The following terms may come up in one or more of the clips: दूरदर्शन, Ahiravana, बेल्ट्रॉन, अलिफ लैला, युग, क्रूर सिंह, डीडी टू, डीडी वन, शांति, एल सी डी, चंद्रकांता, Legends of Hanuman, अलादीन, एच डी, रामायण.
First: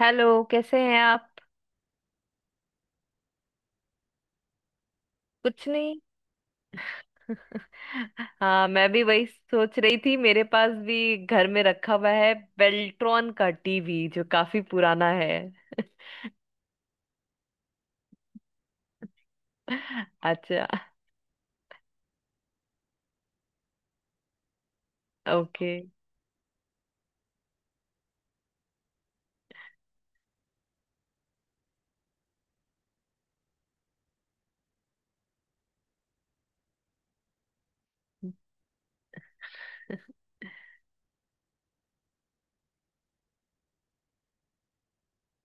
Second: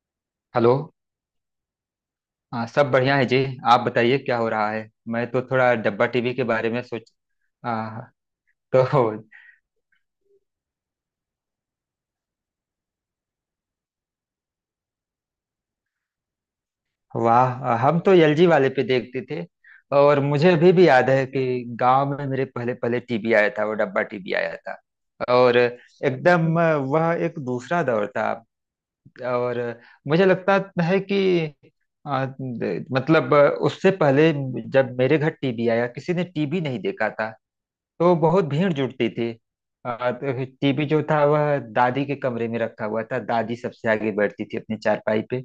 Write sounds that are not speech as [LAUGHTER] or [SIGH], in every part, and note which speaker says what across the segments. Speaker 1: Hello,
Speaker 2: hello.
Speaker 1: कैसे हैं आप?
Speaker 2: हाँ, सब बढ़िया है जी। आप बताइए, क्या हो रहा है। मैं तो
Speaker 1: कुछ
Speaker 2: थोड़ा
Speaker 1: नहीं।
Speaker 2: डब्बा टीवी के बारे में सोच
Speaker 1: [LAUGHS]
Speaker 2: आ,
Speaker 1: हाँ, मैं भी
Speaker 2: तो
Speaker 1: वही सोच रही थी, मेरे पास भी घर में रखा हुआ है बेल्ट्रॉन का टीवी जो काफी पुराना है।
Speaker 2: [LAUGHS] वाह, हम तो एलजी वाले पे देखते थे।
Speaker 1: [LAUGHS]
Speaker 2: और मुझे
Speaker 1: अच्छा।
Speaker 2: अभी भी याद है कि गांव में मेरे पहले पहले टीवी आया था, वो डब्बा टीवी आया था। और
Speaker 1: ओके।
Speaker 2: एकदम वह एक दूसरा दौर था। और मुझे लगता है कि मतलब उससे पहले जब मेरे घर टीवी आया, किसी ने टीवी नहीं देखा था, तो बहुत भीड़ जुटती थी। तो टीवी जो था वह दादी के कमरे में रखा हुआ था। दादी सबसे आगे बैठती थी अपनी चारपाई पे।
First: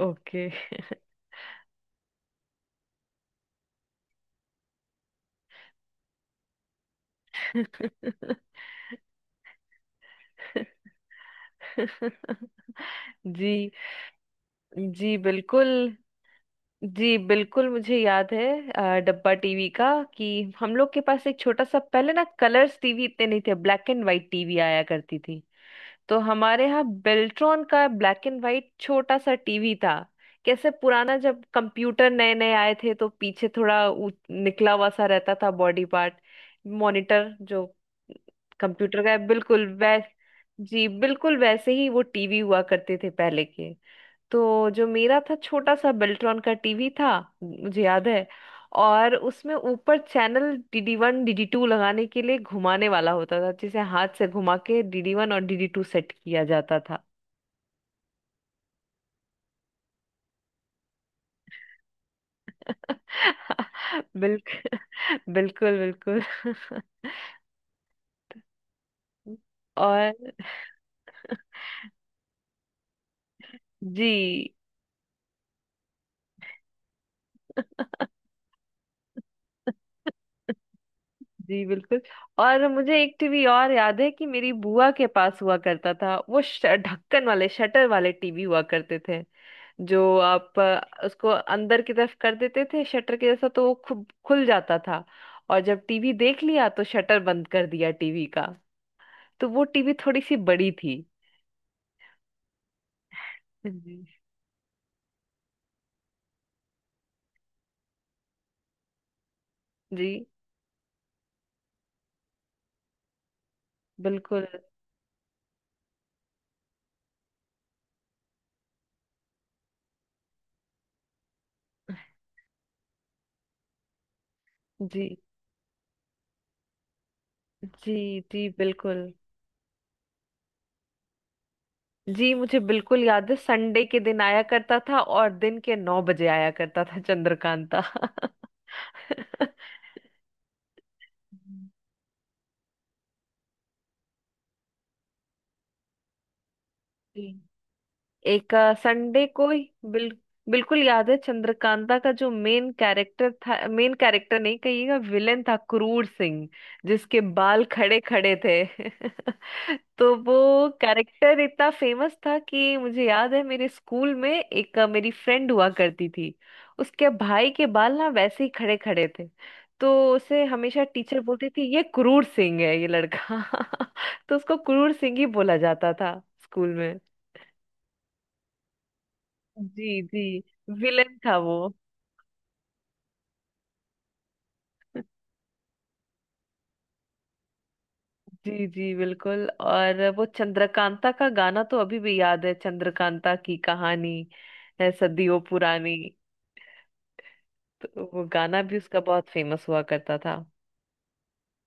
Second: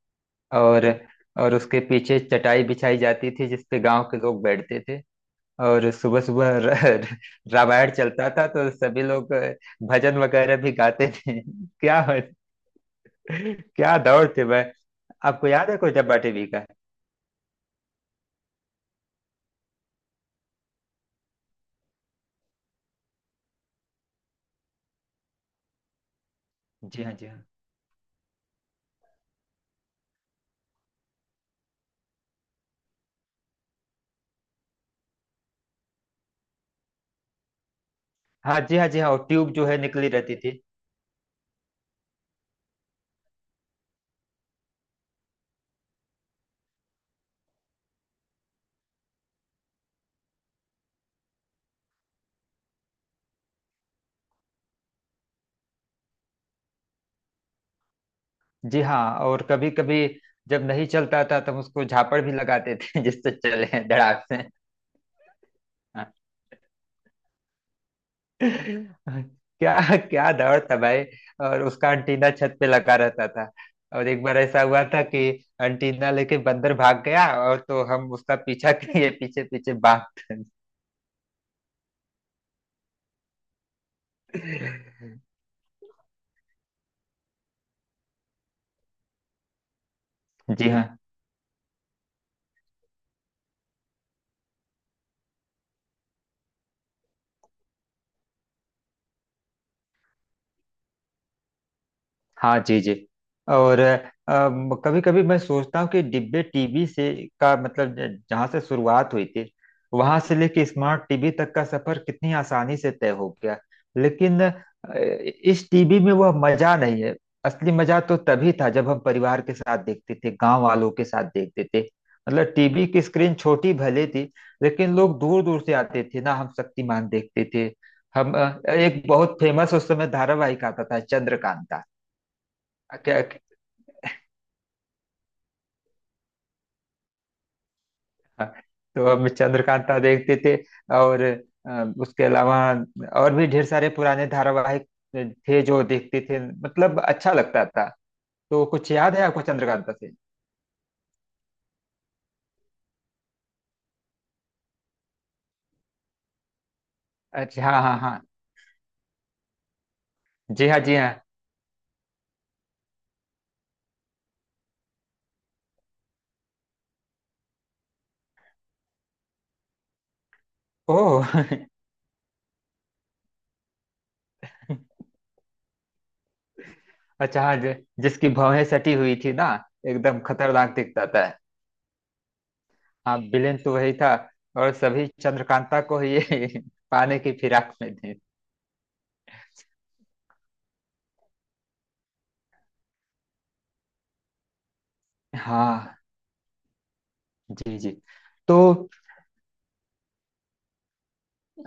Speaker 1: ओके।
Speaker 2: और और उसके पीछे चटाई बिछाई जाती थी जिसपे गांव के लोग बैठते थे। और सुबह सुबह रामायण चलता था तो सभी लोग भजन वगैरह भी गाते
Speaker 1: [LAUGHS]
Speaker 2: थे [LAUGHS] क्या
Speaker 1: जी।
Speaker 2: क्या दौर थे वह।
Speaker 1: जी
Speaker 2: आपको याद
Speaker 1: बिल्कुल।
Speaker 2: है कोई डब्बा टीवी का?
Speaker 1: जी बिल्कुल मुझे याद है डब्बा टीवी का, कि हम लोग के पास एक छोटा सा पहले ना, कलर्स टीवी इतने नहीं थे, ब्लैक एंड व्हाइट टीवी आया करती थी। तो हमारे यहाँ
Speaker 2: जी हाँ, जी हाँ।
Speaker 1: बेल्ट्रॉन का ब्लैक एंड वाइट छोटा सा टीवी था। कैसे पुराना, जब कंप्यूटर नए नए आए थे तो पीछे थोड़ा निकला हुआ सा रहता था, बॉडी पार्ट, मॉनिटर जो
Speaker 2: हाँ जी, हाँ जी,
Speaker 1: कंप्यूटर का
Speaker 2: हाँ।
Speaker 1: है
Speaker 2: और ट्यूब
Speaker 1: बिल्कुल
Speaker 2: जो है
Speaker 1: वैस
Speaker 2: निकली रहती थी।
Speaker 1: जी बिल्कुल वैसे ही वो टीवी हुआ करते थे पहले के। तो जो मेरा था, छोटा सा बेल्ट्रॉन का टीवी था, मुझे याद है। और उसमें ऊपर channel डीडी वन डीडी टू लगाने के लिए घुमाने वाला होता था, जिसे हाथ से घुमा के डीडी वन और डीडी टू सेट किया जाता था।
Speaker 2: जी हाँ। और कभी कभी जब नहीं चलता था तब उसको झापड़ भी लगाते थे [LAUGHS] जिससे चले
Speaker 1: [LAUGHS]
Speaker 2: धड़ाक से।
Speaker 1: बिल्कुल। बिल्कुल बिल्कुल। [LAUGHS]
Speaker 2: हाँ। क्या क्या
Speaker 1: और
Speaker 2: दौड़ था भाई। और उसका अंटीना छत पे लगा रहता था। और एक बार
Speaker 1: जी
Speaker 2: ऐसा हुआ था कि अंटीना लेके बंदर भाग गया, और तो हम उसका पीछा [LAUGHS] किए, पीछे पीछे भागते।
Speaker 1: जी बिल्कुल। और मुझे एक टीवी और याद है कि मेरी बुआ के पास हुआ करता था, वो ढक्कन वाले, शटर वाले टीवी हुआ करते थे। जो आप
Speaker 2: जी हाँ।
Speaker 1: उसको अंदर की तरफ कर देते थे शटर के जैसा, तो वो खुद खुल जाता था। और जब टीवी देख लिया तो शटर बंद कर दिया टीवी का। तो वो टीवी थोड़ी सी बड़ी थी।
Speaker 2: हाँ जी जी। और
Speaker 1: जी।
Speaker 2: कभी कभी मैं सोचता हूँ कि डिब्बे टीवी से का मतलब जहाँ से शुरुआत हुई थी
Speaker 1: जी
Speaker 2: वहां से लेके स्मार्ट टीवी तक का सफर कितनी आसानी से तय हो गया। लेकिन
Speaker 1: बिल्कुल।
Speaker 2: इस टीवी में वह मजा नहीं है। असली मजा तो तभी था जब हम परिवार के साथ देखते थे, गांव वालों के साथ देखते थे। मतलब टीवी की स्क्रीन छोटी भले थी, लेकिन
Speaker 1: जी।
Speaker 2: लोग दूर दूर से आते थे ना। हम शक्तिमान देखते थे।
Speaker 1: जी
Speaker 2: हम
Speaker 1: जी
Speaker 2: एक
Speaker 1: बिल्कुल।
Speaker 2: बहुत फेमस उस समय धारावाहिक आता था चंद्रकांता।
Speaker 1: जी मुझे बिल्कुल
Speaker 2: क्या
Speaker 1: याद है,
Speaker 2: क्या-
Speaker 1: संडे के दिन आया करता था, और दिन के 9 बजे आया करता था चंद्रकांता।
Speaker 2: हाँ, तो हम
Speaker 1: [LAUGHS]
Speaker 2: चंद्रकांता देखते थे। और उसके अलावा और भी ढेर सारे पुराने धारावाहिक थे जो देखते थे, मतलब अच्छा
Speaker 1: जी।
Speaker 2: लगता था।
Speaker 1: एक।
Speaker 2: तो कुछ याद है
Speaker 1: संडे
Speaker 2: आपको
Speaker 1: को ही।
Speaker 2: चंद्रकांता
Speaker 1: बिल,
Speaker 2: से?
Speaker 1: बिल्कुल याद है, चंद्रकांता का जो मेन कैरेक्टर था, मेन कैरेक्टर नहीं कहिएगा, विलेन था, क्रूर सिंह, जिसके
Speaker 2: अच्छा,
Speaker 1: बाल
Speaker 2: हाँ हाँ
Speaker 1: खड़े
Speaker 2: हाँ।
Speaker 1: खड़े थे। [LAUGHS] तो वो
Speaker 2: जी हाँ, जी हाँ।
Speaker 1: कैरेक्टर इतना फेमस था कि मुझे याद है, मेरे स्कूल में एक मेरी फ्रेंड हुआ करती थी। उसके भाई के बाल ना वैसे ही खड़े खड़े थे, तो उसे हमेशा टीचर
Speaker 2: ओह
Speaker 1: बोलती
Speaker 2: [LAUGHS]
Speaker 1: थी, ये क्रूर सिंह है ये लड़का। [LAUGHS] तो उसको क्रूर सिंह ही बोला जाता था स्कूल में।
Speaker 2: अच्छा हाँ, जिसकी भौहें सटी हुई थी ना,
Speaker 1: जी
Speaker 2: एकदम
Speaker 1: जी।
Speaker 2: खतरनाक दिखता
Speaker 1: विलेन
Speaker 2: था।
Speaker 1: था वो।
Speaker 2: हाँ, विलेन तो वही था। और सभी चंद्रकांता को ये [LAUGHS] पाने की फिराक में थे।
Speaker 1: जी जी बिल्कुल। और वो चंद्रकांता का गाना तो अभी भी याद है, चंद्रकांता की कहानी है सदियों पुरानी।
Speaker 2: हाँ जी जी।
Speaker 1: तो वो
Speaker 2: तो
Speaker 1: गाना भी उसका बहुत फेमस हुआ करता था।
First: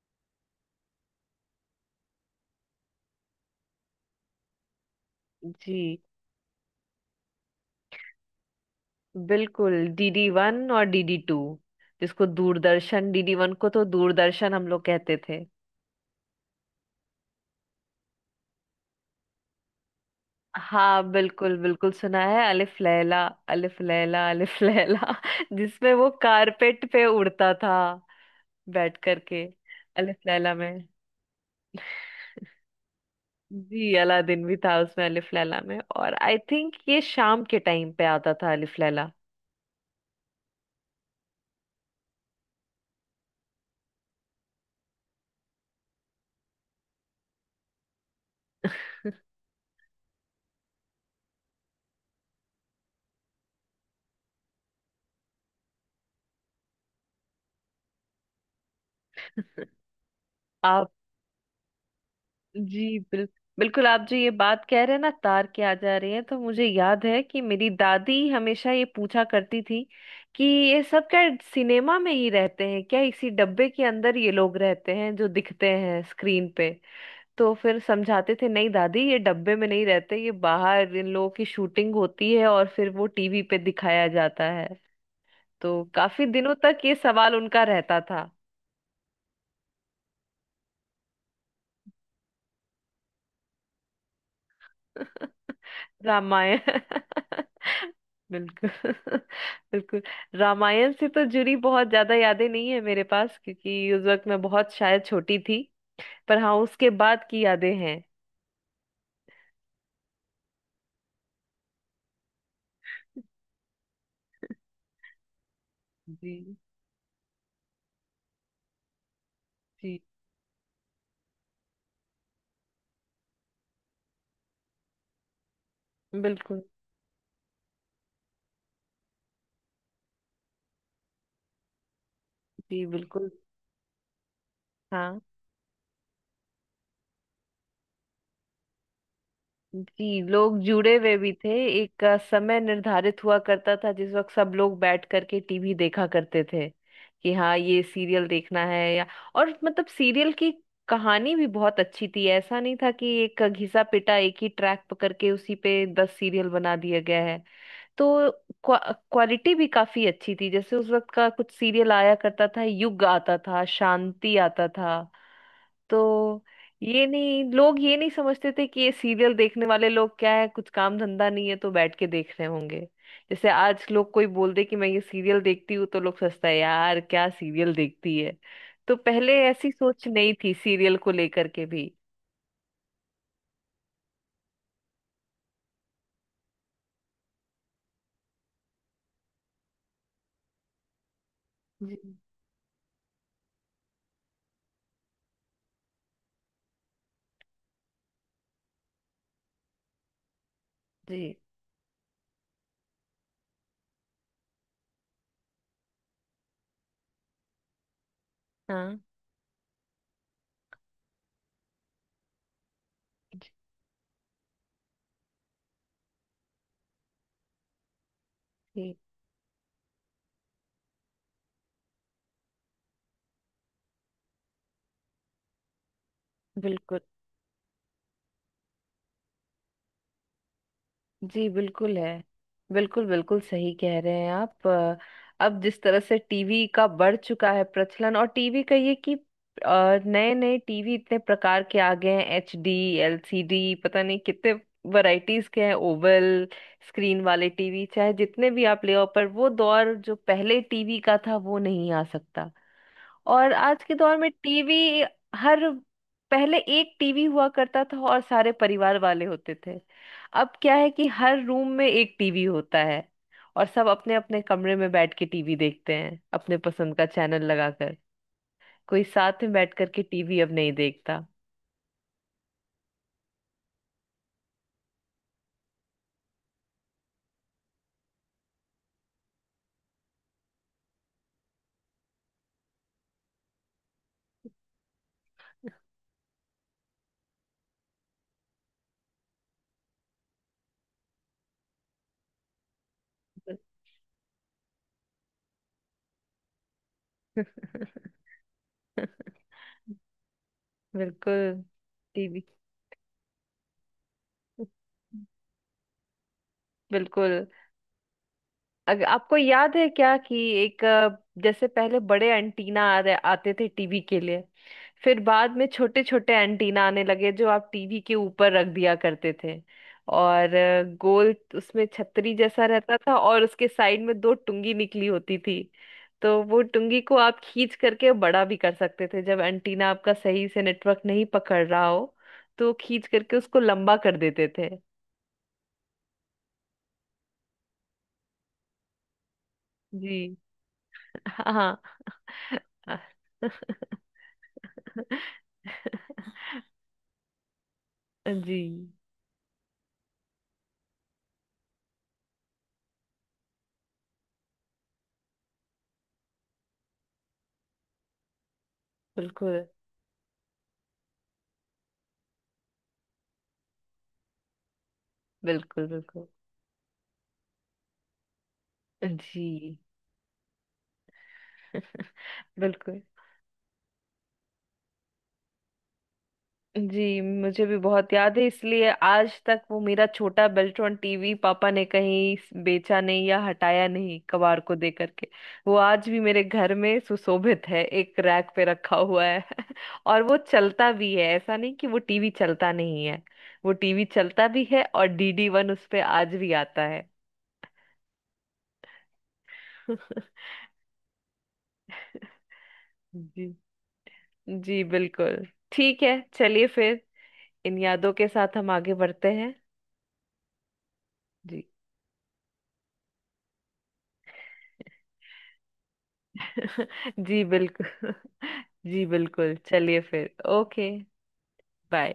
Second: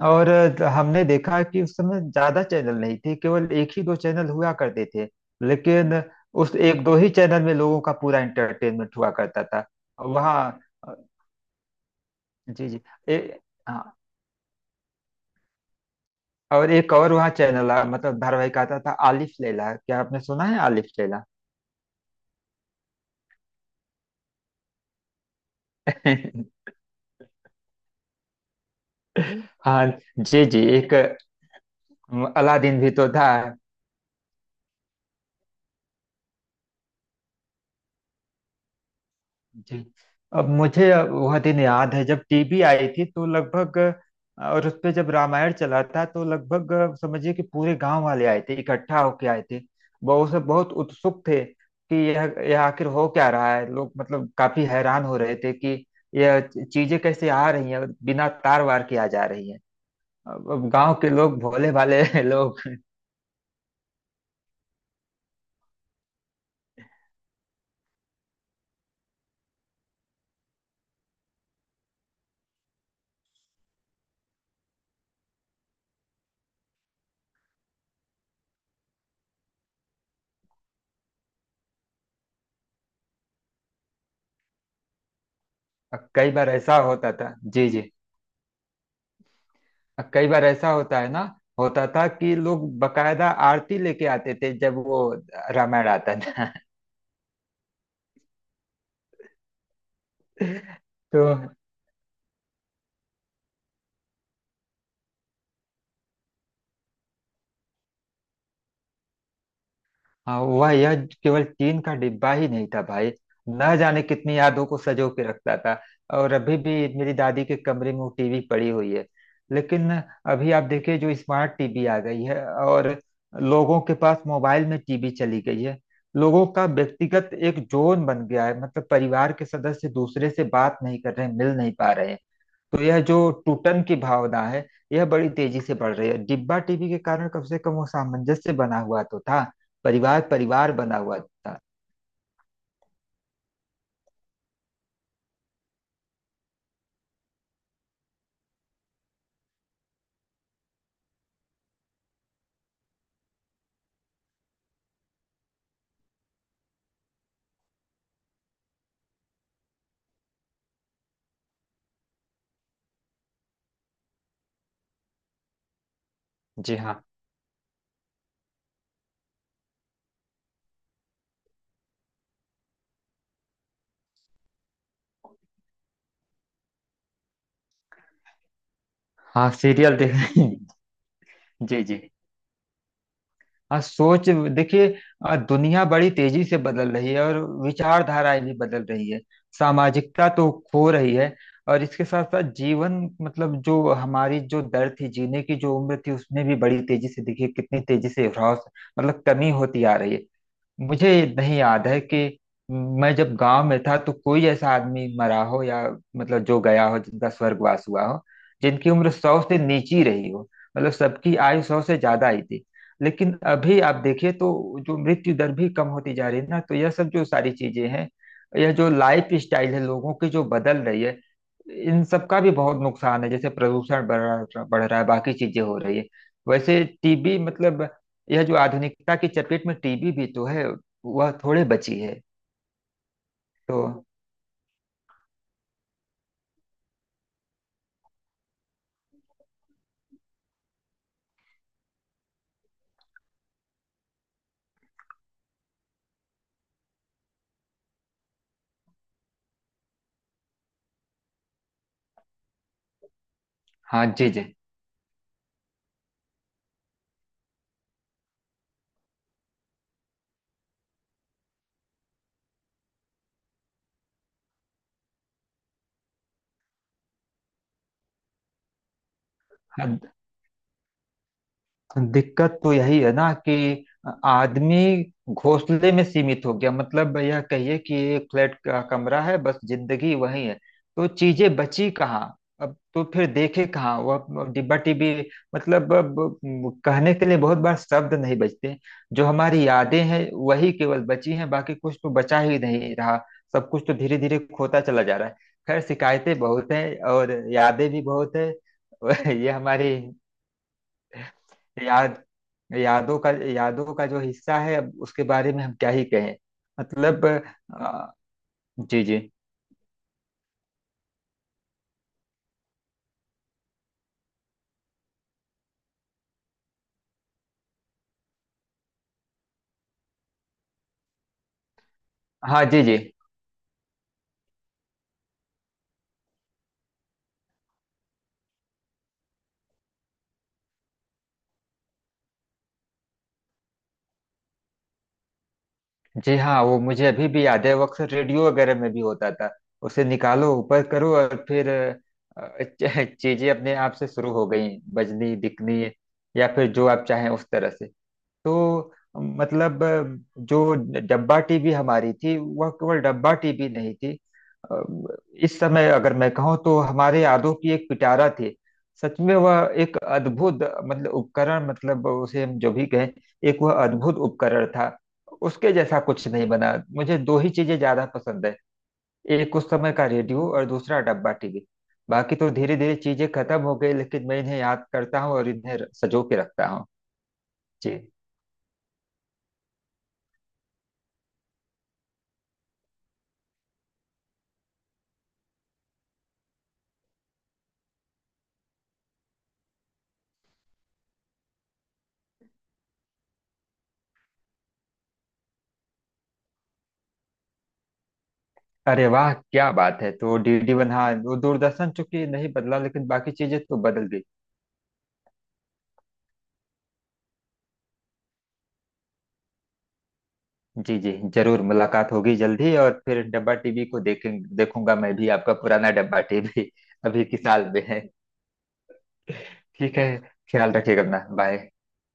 Speaker 2: और हमने देखा कि उस समय ज्यादा चैनल नहीं थे, केवल एक ही दो चैनल हुआ करते थे।
Speaker 1: जी
Speaker 2: लेकिन उस एक दो ही चैनल में लोगों का पूरा एंटरटेनमेंट हुआ करता था।
Speaker 1: बिल्कुल, डीडी
Speaker 2: वहाँ
Speaker 1: वन और
Speaker 2: अ,
Speaker 1: डीडी टू। जिसको
Speaker 2: जी जी।
Speaker 1: दूरदर्शन,
Speaker 2: ए,
Speaker 1: डीडी वन को तो
Speaker 2: हाँ।
Speaker 1: दूरदर्शन हम लोग कहते थे।
Speaker 2: और एक और वहाँ चैनल मतलब धारावाहिक आता था आलिफ लैला। क्या आपने सुना है आलिफ
Speaker 1: हाँ
Speaker 2: लैला?
Speaker 1: बिल्कुल बिल्कुल, सुना है अलिफ लैला। अलिफ लैला, अलिफ लैला। [LAUGHS] जिसमें वो
Speaker 2: [LAUGHS]
Speaker 1: कारपेट पे उड़ता था बैठ करके,
Speaker 2: हाँ
Speaker 1: अलिफ
Speaker 2: जी
Speaker 1: लैला
Speaker 2: जी।
Speaker 1: में।
Speaker 2: एक अलादीन भी तो था।
Speaker 1: जी, अलादीन भी था उसमें, अलिफ लैला में, और आई थिंक ये शाम के टाइम पे आता था अलिफ लैला।
Speaker 2: जी। अब मुझे वह दिन याद है जब टीवी आई थी तो लगभग। और उस पे जब रामायण चला था तो लगभग समझिए कि पूरे गांव वाले आए थे, इकट्ठा होके आए थे। बहुत सब बहुत उत्सुक थे कि यह आखिर हो क्या रहा है। लोग मतलब काफी हैरान हो रहे थे कि यह चीजें कैसे आ रही हैं, बिना तार वार के आ जा रही हैं। अब
Speaker 1: आप
Speaker 2: गांव के लोग भोले भाले [LAUGHS] लोग।
Speaker 1: जी बिल्कुल, आप जो ये बात कह रहे हैं ना तार के आ जा रही है, तो मुझे याद है कि मेरी दादी हमेशा ये पूछा करती थी कि ये सब क्या सिनेमा में ही रहते हैं क्या, इसी डब्बे के अंदर ये लोग रहते हैं जो दिखते हैं स्क्रीन पे? तो फिर समझाते थे, नहीं दादी ये डब्बे में नहीं रहते, ये बाहर इन लोगों की शूटिंग होती है और फिर वो टीवी पे दिखाया जाता है। तो काफी
Speaker 2: कई बार
Speaker 1: दिनों
Speaker 2: ऐसा
Speaker 1: तक ये
Speaker 2: होता था,
Speaker 1: सवाल उनका
Speaker 2: जी जी।
Speaker 1: रहता था।
Speaker 2: कई बार ऐसा होता है ना, होता था कि लोग बकायदा आरती लेके आते थे जब वो
Speaker 1: [LAUGHS]
Speaker 2: रामायण आता था
Speaker 1: रामायण। [LAUGHS] बिल्कुल। [LAUGHS] बिल्कुल।
Speaker 2: [LAUGHS]
Speaker 1: रामायण से तो
Speaker 2: तो
Speaker 1: जुड़ी बहुत ज्यादा यादें नहीं है मेरे पास, क्योंकि उस वक्त मैं बहुत शायद छोटी थी। पर हाँ, उसके बाद की यादें हैं।
Speaker 2: हाँ, वह यह केवल टीन का डिब्बा ही नहीं था भाई, न जाने कितनी यादों को सजो के रखता था। और
Speaker 1: जी
Speaker 2: अभी भी मेरी दादी के कमरे में वो टीवी पड़ी हुई है। लेकिन
Speaker 1: जी
Speaker 2: अभी आप देखिए जो स्मार्ट टीवी आ गई है, और लोगों के पास मोबाइल में टीवी चली गई है, लोगों
Speaker 1: बिल्कुल।
Speaker 2: का व्यक्तिगत एक जोन बन गया है, मतलब परिवार के सदस्य दूसरे से बात नहीं कर रहे, मिल नहीं पा रहे।
Speaker 1: जी
Speaker 2: तो यह जो
Speaker 1: बिल्कुल।
Speaker 2: टूटन की भावना है, यह
Speaker 1: हाँ।
Speaker 2: बड़ी तेजी से बढ़ रही है। डिब्बा टीवी के कारण कम से कम वो सामंजस्य बना हुआ तो था,
Speaker 1: जी,
Speaker 2: परिवार
Speaker 1: लोग
Speaker 2: परिवार
Speaker 1: जुड़े
Speaker 2: बना
Speaker 1: हुए
Speaker 2: हुआ
Speaker 1: भी थे।
Speaker 2: था।
Speaker 1: एक समय निर्धारित हुआ करता था जिस वक्त सब लोग बैठ करके टीवी देखा करते थे, कि हाँ ये सीरियल देखना है, या। और मतलब सीरियल की कहानी भी बहुत अच्छी थी, ऐसा नहीं था कि एक घिसा पिटा एक ही ट्रैक पकड़ के उसी पे 10 सीरियल बना दिया गया है। तो क्वा, क्वालिटी भी काफी अच्छी थी, जैसे उस वक्त का कुछ सीरियल आया करता था, युग आता था, शांति आता था। तो
Speaker 2: जी हाँ।
Speaker 1: ये नहीं, लोग ये नहीं समझते थे कि ये सीरियल देखने वाले लोग क्या है, कुछ काम धंधा नहीं है तो बैठ के देख रहे होंगे। जैसे आज लोग कोई बोल दे कि मैं ये सीरियल देखती हूँ तो लोग सोचता है, यार क्या सीरियल देखती है। तो पहले
Speaker 2: हाँ
Speaker 1: ऐसी
Speaker 2: सीरियल
Speaker 1: सोच
Speaker 2: देख
Speaker 1: नहीं
Speaker 2: रही
Speaker 1: थी
Speaker 2: हैं।
Speaker 1: सीरियल को लेकर के
Speaker 2: जी
Speaker 1: भी।
Speaker 2: जी। हाँ सोच, देखिए दुनिया बड़ी तेजी से बदल रही है और विचारधाराएं भी बदल रही है। सामाजिकता तो खो रही है। और
Speaker 1: जी
Speaker 2: इसके
Speaker 1: जी।
Speaker 2: साथ साथ जीवन मतलब जो हमारी जो दर थी जीने की, जो उम्र थी उसमें भी बड़ी तेजी से देखिए कितनी तेजी से ह्रास मतलब कमी होती आ रही है। मुझे
Speaker 1: जी
Speaker 2: नहीं याद है कि मैं जब गांव में था तो कोई ऐसा आदमी मरा हो, या मतलब जो गया हो, जिनका स्वर्गवास हुआ हो, जिनकी
Speaker 1: हाँ।
Speaker 2: उम्र 100 से नीची रही हो, मतलब सबकी आयु 100 से ज्यादा ही थी। लेकिन अभी आप देखिए तो जो मृत्यु दर भी कम होती जा रही है ना, तो यह सब जो सारी चीजें हैं, यह जो
Speaker 1: जी
Speaker 2: लाइफ स्टाइल है लोगों की जो बदल रही है, इन सब का भी बहुत नुकसान है। जैसे प्रदूषण बढ़ रहा है, बाकी चीजें हो रही है, वैसे
Speaker 1: बिल्कुल।
Speaker 2: टीबी मतलब यह जो आधुनिकता की चपेट में टीबी भी तो है, वह
Speaker 1: जी
Speaker 2: थोड़े
Speaker 1: बिल्कुल
Speaker 2: बची
Speaker 1: है।
Speaker 2: है।
Speaker 1: बिल्कुल बिल्कुल सही
Speaker 2: तो
Speaker 1: कह रहे हैं आप। अब जिस तरह से टीवी का बढ़ चुका है प्रचलन, और टीवी का ये कि नए नए टीवी इतने प्रकार के आ गए हैं, HD, LCD, पता नहीं कितने वैरायटीज के हैं, ओवल स्क्रीन वाले टीवी, चाहे जितने भी आप ले आओ, पर वो दौर जो पहले टीवी का था वो नहीं आ सकता। और आज के
Speaker 2: हाँ
Speaker 1: दौर में
Speaker 2: जी जी।
Speaker 1: टीवी, हर पहले एक टीवी हुआ करता था और सारे परिवार वाले होते थे, अब क्या है कि हर रूम में एक टीवी होता है, और सब अपने अपने कमरे में बैठ के टीवी देखते हैं अपने पसंद का चैनल लगाकर। कोई साथ में बैठ
Speaker 2: हाँ,
Speaker 1: करके टीवी अब नहीं देखता।
Speaker 2: दिक्कत तो यही है ना कि आदमी घोंसले में सीमित हो गया, मतलब यह कहिए कि एक फ्लैट का कमरा है, बस जिंदगी वही है। तो चीजें बची कहाँ, अब तो फिर देखे कहाँ वह डिब्बा टिब्बी, मतलब अब कहने के लिए बहुत बार शब्द नहीं बचते। जो हमारी यादें हैं, वही केवल बची हैं, बाकी कुछ तो बचा ही नहीं रहा। सब कुछ तो धीरे धीरे खोता चला जा रहा है। खैर, शिकायतें बहुत हैं और यादें भी
Speaker 1: [LAUGHS]
Speaker 2: बहुत है। [LAUGHS] ये हमारी
Speaker 1: बिल्कुल।
Speaker 2: याद
Speaker 1: टीवी
Speaker 2: यादों का जो हिस्सा है अब उसके बारे में हम क्या ही कहें, मतलब
Speaker 1: बिल्कुल।
Speaker 2: अ, जी जी।
Speaker 1: आपको याद है क्या कि एक जैसे पहले बड़े एंटीना आ रहे आते थे टीवी के लिए, फिर बाद में छोटे छोटे एंटीना आने लगे जो आप टीवी के ऊपर रख दिया करते थे। और गोल उसमें छतरी
Speaker 2: हाँ
Speaker 1: जैसा
Speaker 2: जी
Speaker 1: रहता
Speaker 2: जी।
Speaker 1: था, और उसके साइड में दो टुंगी निकली होती थी। तो वो टुंगी को आप खींच करके बड़ा भी कर सकते थे जब एंटीना आपका सही से नेटवर्क नहीं पकड़ रहा हो, तो खींच करके उसको लंबा कर देते थे।
Speaker 2: जी हाँ वो मुझे अभी भी याद है, वो अक्सर रेडियो वगैरह में भी होता था। उसे
Speaker 1: जी
Speaker 2: निकालो ऊपर करो और फिर
Speaker 1: हाँ।
Speaker 2: चीजें अपने आप से शुरू हो गई,
Speaker 1: [LAUGHS]
Speaker 2: बजनी
Speaker 1: [LAUGHS]
Speaker 2: दिखनी, या फिर जो आप चाहें उस तरह से।
Speaker 1: जी
Speaker 2: तो मतलब जो डब्बा टीवी हमारी थी वह केवल डब्बा टीवी नहीं थी, अ, इस समय अगर मैं कहूँ तो हमारे यादों की एक पिटारा थी। सच में
Speaker 1: बिल्कुल
Speaker 2: वह एक अद्भुत मतलब उपकरण, मतलब उसे हम जो भी कहें, एक वह अद्भुत उपकरण था। उसके
Speaker 1: बिल्कुल
Speaker 2: जैसा
Speaker 1: बिल्कुल।
Speaker 2: कुछ नहीं बना। मुझे दो ही चीजें ज्यादा पसंद है, एक उस
Speaker 1: जी
Speaker 2: समय का रेडियो और दूसरा डब्बा टीवी। बाकी तो धीरे धीरे
Speaker 1: बिल्कुल।
Speaker 2: चीजें खत्म हो गई, लेकिन मैं इन्हें याद करता हूँ और इन्हें सजो के रखता हूँ।
Speaker 1: जी मुझे भी
Speaker 2: जी।
Speaker 1: बहुत याद है, इसलिए आज तक वो मेरा छोटा बेल्ट्रॉन टीवी पापा ने कहीं बेचा नहीं या हटाया नहीं, कबाड़ को दे करके। वो आज भी मेरे घर में सुशोभित है, एक रैक पे रखा हुआ है। [LAUGHS] और वो चलता भी है, ऐसा नहीं कि वो टीवी चलता नहीं है। वो टीवी चलता भी है, और डीडी वन उस पे आज भी आता है।
Speaker 2: अरे वाह, क्या बात है।
Speaker 1: [LAUGHS]
Speaker 2: तो DD1, हाँ वो दूरदर्शन चूंकि नहीं बदला, लेकिन बाकी
Speaker 1: जी
Speaker 2: चीजें तो बदल गई।
Speaker 1: जी बिल्कुल। ठीक है, चलिए फिर इन यादों के साथ हम आगे बढ़ते हैं।
Speaker 2: जी जी, जरूर
Speaker 1: जी
Speaker 2: मुलाकात होगी जल्दी, और फिर डब्बा टीवी को देखेंगे, देखूंगा मैं भी आपका पुराना डब्बा टीवी [LAUGHS] अभी
Speaker 1: जी
Speaker 2: किस साल में है?
Speaker 1: बिल्कुल। [LAUGHS] जी बिल्कुल,
Speaker 2: ठीक
Speaker 1: चलिए
Speaker 2: है,
Speaker 1: फिर,
Speaker 2: ख्याल
Speaker 1: ओके।
Speaker 2: रखिएगा अपना, बाय।
Speaker 1: बाय।